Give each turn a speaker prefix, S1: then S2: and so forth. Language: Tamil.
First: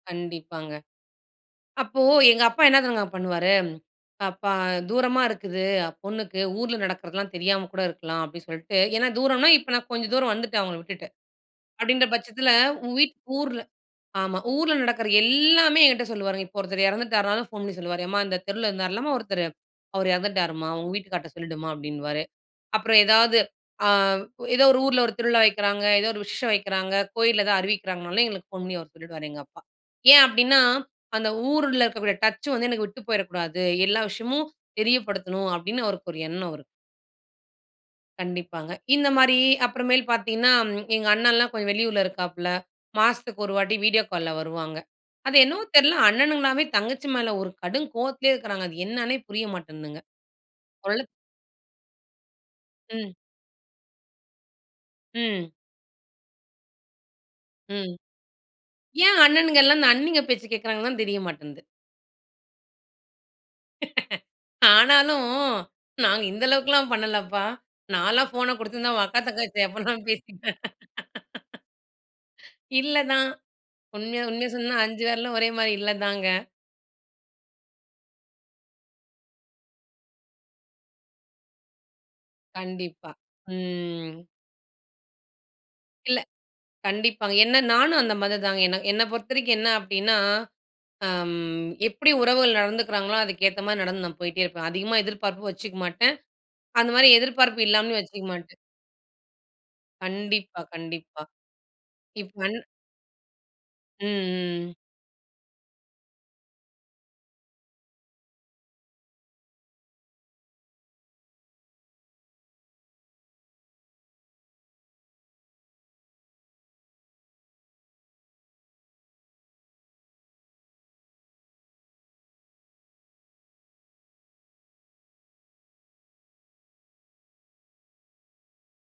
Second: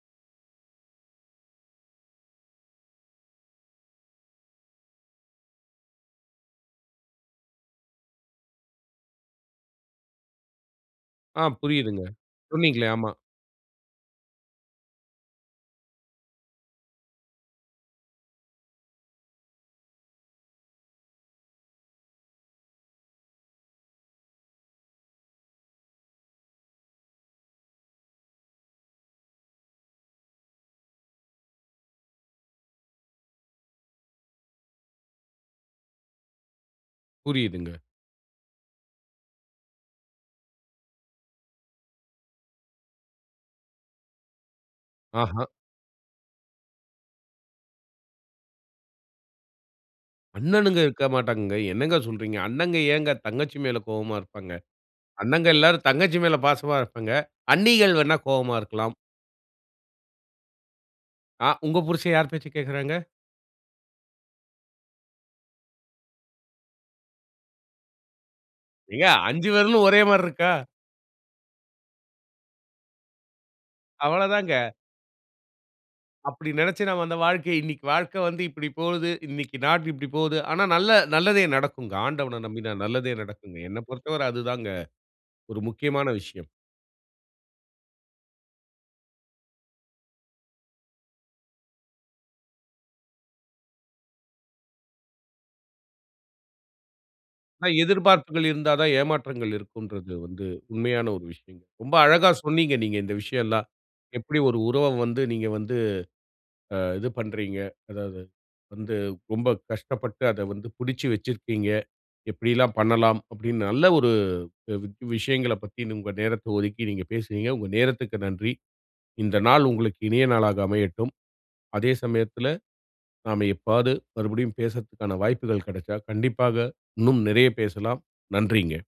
S1: கண்டிப்பாங்க. அப்போ, எங்க அப்பா என்ன தெரிங்க பண்ணுவாரு? அப்பா தூரமா இருக்குது, பொண்ணுக்கு. ஊர்ல நடக்கிறதலாம் தெரியாம கூட இருக்கலாம். அப்டி சொல்ட்டு ஏன்னா, தூரன்னா இப்ப நான் கொஞ்சம் தூரம் வந்துட்டேன், அவுங்கள விட்டுட்டு.
S2: ஆ, புரியுதுங்க.
S1: அப்டின்ற பட்சத்தில,
S2: சொன்னீங்களே!
S1: உன்
S2: ஆமா.
S1: வீட் ஊர்ல ஆமா. ஊர்ல நடக்குற எல்லாமே என்ட்ட சொல்லுவாருங்க. இப்ப ஒருத்தர் இறந்துட்டாருலும் ஃபோன் பண்ணி சொல்லுவாரு. எம்மா! இந்த தெருவுல இருந்தாருல்லம்மா ஒருத்தரு, அவர் இறந்துட்டாரும்மா! உங்க வீட்டுக்கார்ட்ட சொல்லிடுமா! அப்டின்னுவாரு. அப்புறம் ஏதாவது, ஆ ஏதோ ஒரு ஊர்ல ஒரு திருவிழா வைக்கிறாங்க, ஏதோ ஒரு விஷேசம் வைக்கிறாங்க, கோயில்ல ஏதாவது அறிவிக்கிறாங்கனாலும் எங்களுக்கு ஃபோன் பண்ணி அவரு சொல்லிடுவாரு, எங்க அப்பா! ஏன் அப்டின்னா, அந்த ஊருல இருக்கக்கூடிய டச் வந்து எனக்கு விட்டு போயிறக்கூடாது, எல்லா விஷயமும் தெரியப்படுத்தணும் அப்டின்னு அவருக்கு ஒரு எண்ணம் அவருக்கு.
S2: புரியுதுங்க.
S1: கண்டிப்பாங்க. இந்தமாரி அப்புறமேல் பார்த்தீங்கன்னா, ம் எங்க அண்ணன்லாம் கொஞ்சம் வெளியூர்ல இருக்காப்ல. மாசத்துக்கு 1 வாட்டி வீடியோ கால்ல வருவாங்க. அது
S2: ஆஹா!
S1: என்னவோ தெர்ல. அண்ணனுங்கலாமே தங்கச்சி மேல ஒரு கடும் கோவத்திலே இருக்கிறாங்க. அது என்னன்னே புரிய மாட்டேன்துங்க.
S2: அண்ணணுங்க
S1: ஒருளவு
S2: இருக்கமாட்டாங்கங்க. என்னங்க சொல்றீங்க? அண்ணங்க
S1: ம்.
S2: ஏங்க தங்கச்சி மேல கோவமா இருப்பாங்க. அண்ணங்க
S1: ம்.
S2: எல்லாரும் தங்கச்சி மேல பாசமா இருப்பாங்க.
S1: ம்.
S2: அண்ணீகள் வேணா கோவமா இருக்கலாம்.
S1: ஏன் அண்ணனுங்கெல்லாம் அந்த அண்ணீங்க பேச்ச கேட்கிறாங்கன்னு தெரிய
S2: ஆ,
S1: மாட்டேன்ந்து.
S2: உங்க புருஷன் யார் பேச்ச கேட்குறாங்க?
S1: ஆனாலும், நாங்க இந்த அளவுக்கெல்லாம் பண்ணலப்பா! நான்லாம் ஃபோன குடுத்துருந்தா அவுங்க
S2: ஏங்க
S1: அக்கா
S2: 5
S1: தங்கச்சி
S2: விரலும்
S1: எப்புட்னாலும்
S2: ஒரேமாரி இருக்கா?
S1: பேசிப்பே இல்ல தான். உண்மையா உண்மையா
S2: அவ்வளதாங்க.
S1: சொன்னா 5 விரலும் ஒரேமாரி இல்ல தாங்க.
S2: அப்டி நெனைச்சு நாம அந்த வாழ்க்கை இன்னிக்கி வாழ்க்க வந்து இப்டி போகுது, இன்னிக்கி நாள் இப்டி போது. ஆனா நல்ல நல்லதே நடக்குங்க. ஆண்டவன நம்பினா
S1: கண்டிப்பா.
S2: நல்லதே நடக்குங்க. என்னப்
S1: ம்.
S2: பொறுத்தவர அதுதாங்க. ஒரு முக்கியமான
S1: இல்ல.
S2: விஷயம்.
S1: கண்டிப்பாங்க. என்ன நானும் அந்த மாதிரி தாங்க. என்ன என்ன பொறுத்தவரைக்கும் என்ன அப்டின்னா, அம், எப்டி உறவுகள் நடந்துக்கிறாங்களோ! அதுக்கு ஏத்தமாரி நடந்து நான் போயிட்டே இருப்பேன். அதிகமா எதிர்பார்ப்பு வச்சுக்க மாட்டேன். அந்தமாரி எதிர்பார்ப்பு
S2: அ
S1: இல்லாமலும் வச்சுக்க
S2: எதிர்பார்ப்புகள்
S1: மாட்டேன்.
S2: இருந்தா தான், ஏமாற்றங்கள் இருக்கும்ன்றது வந்து
S1: கண்டிப்பா,
S2: உண்மையான
S1: கண்டிப்பா.
S2: ஒரு விஷயம். ரொம்ப அழகா
S1: இப்பன்
S2: சொன்னீங்க நீங்க இந்த விஷயம்லாம். எப்டி ஒரு
S1: ம், ம்.
S2: உறவ வந்து நீங்க வந்து அ இது பண்றீங்க? அதாவது, வந்து ரொம்ப கஷ்டப்பட்டு அத வந்து பிடிச்சு வச்சிருக்கீங்க. எப்டியெல்லாம் பண்ணலாம்? அப்டின்னு நல்ல ஒரு அ வி விஷயங்களப் பத்தி உங்க நேரத்த ஒதுக்கி நீங்க பேசுனீங்க. உங்க நேரத்துக்கு நன்றி. இந்த நாள் உங்களுக்கு இனிய நாளாக அமையட்டும். அதே சமயத்தில, நாம எப்பவாவது மறுபடியும் பேசுறதுக்கான வாய்ப்புகள் கிடச்சால், கண்டிப்பாக இன்னும் நிறைய பேசலாம். நன்றிங்க.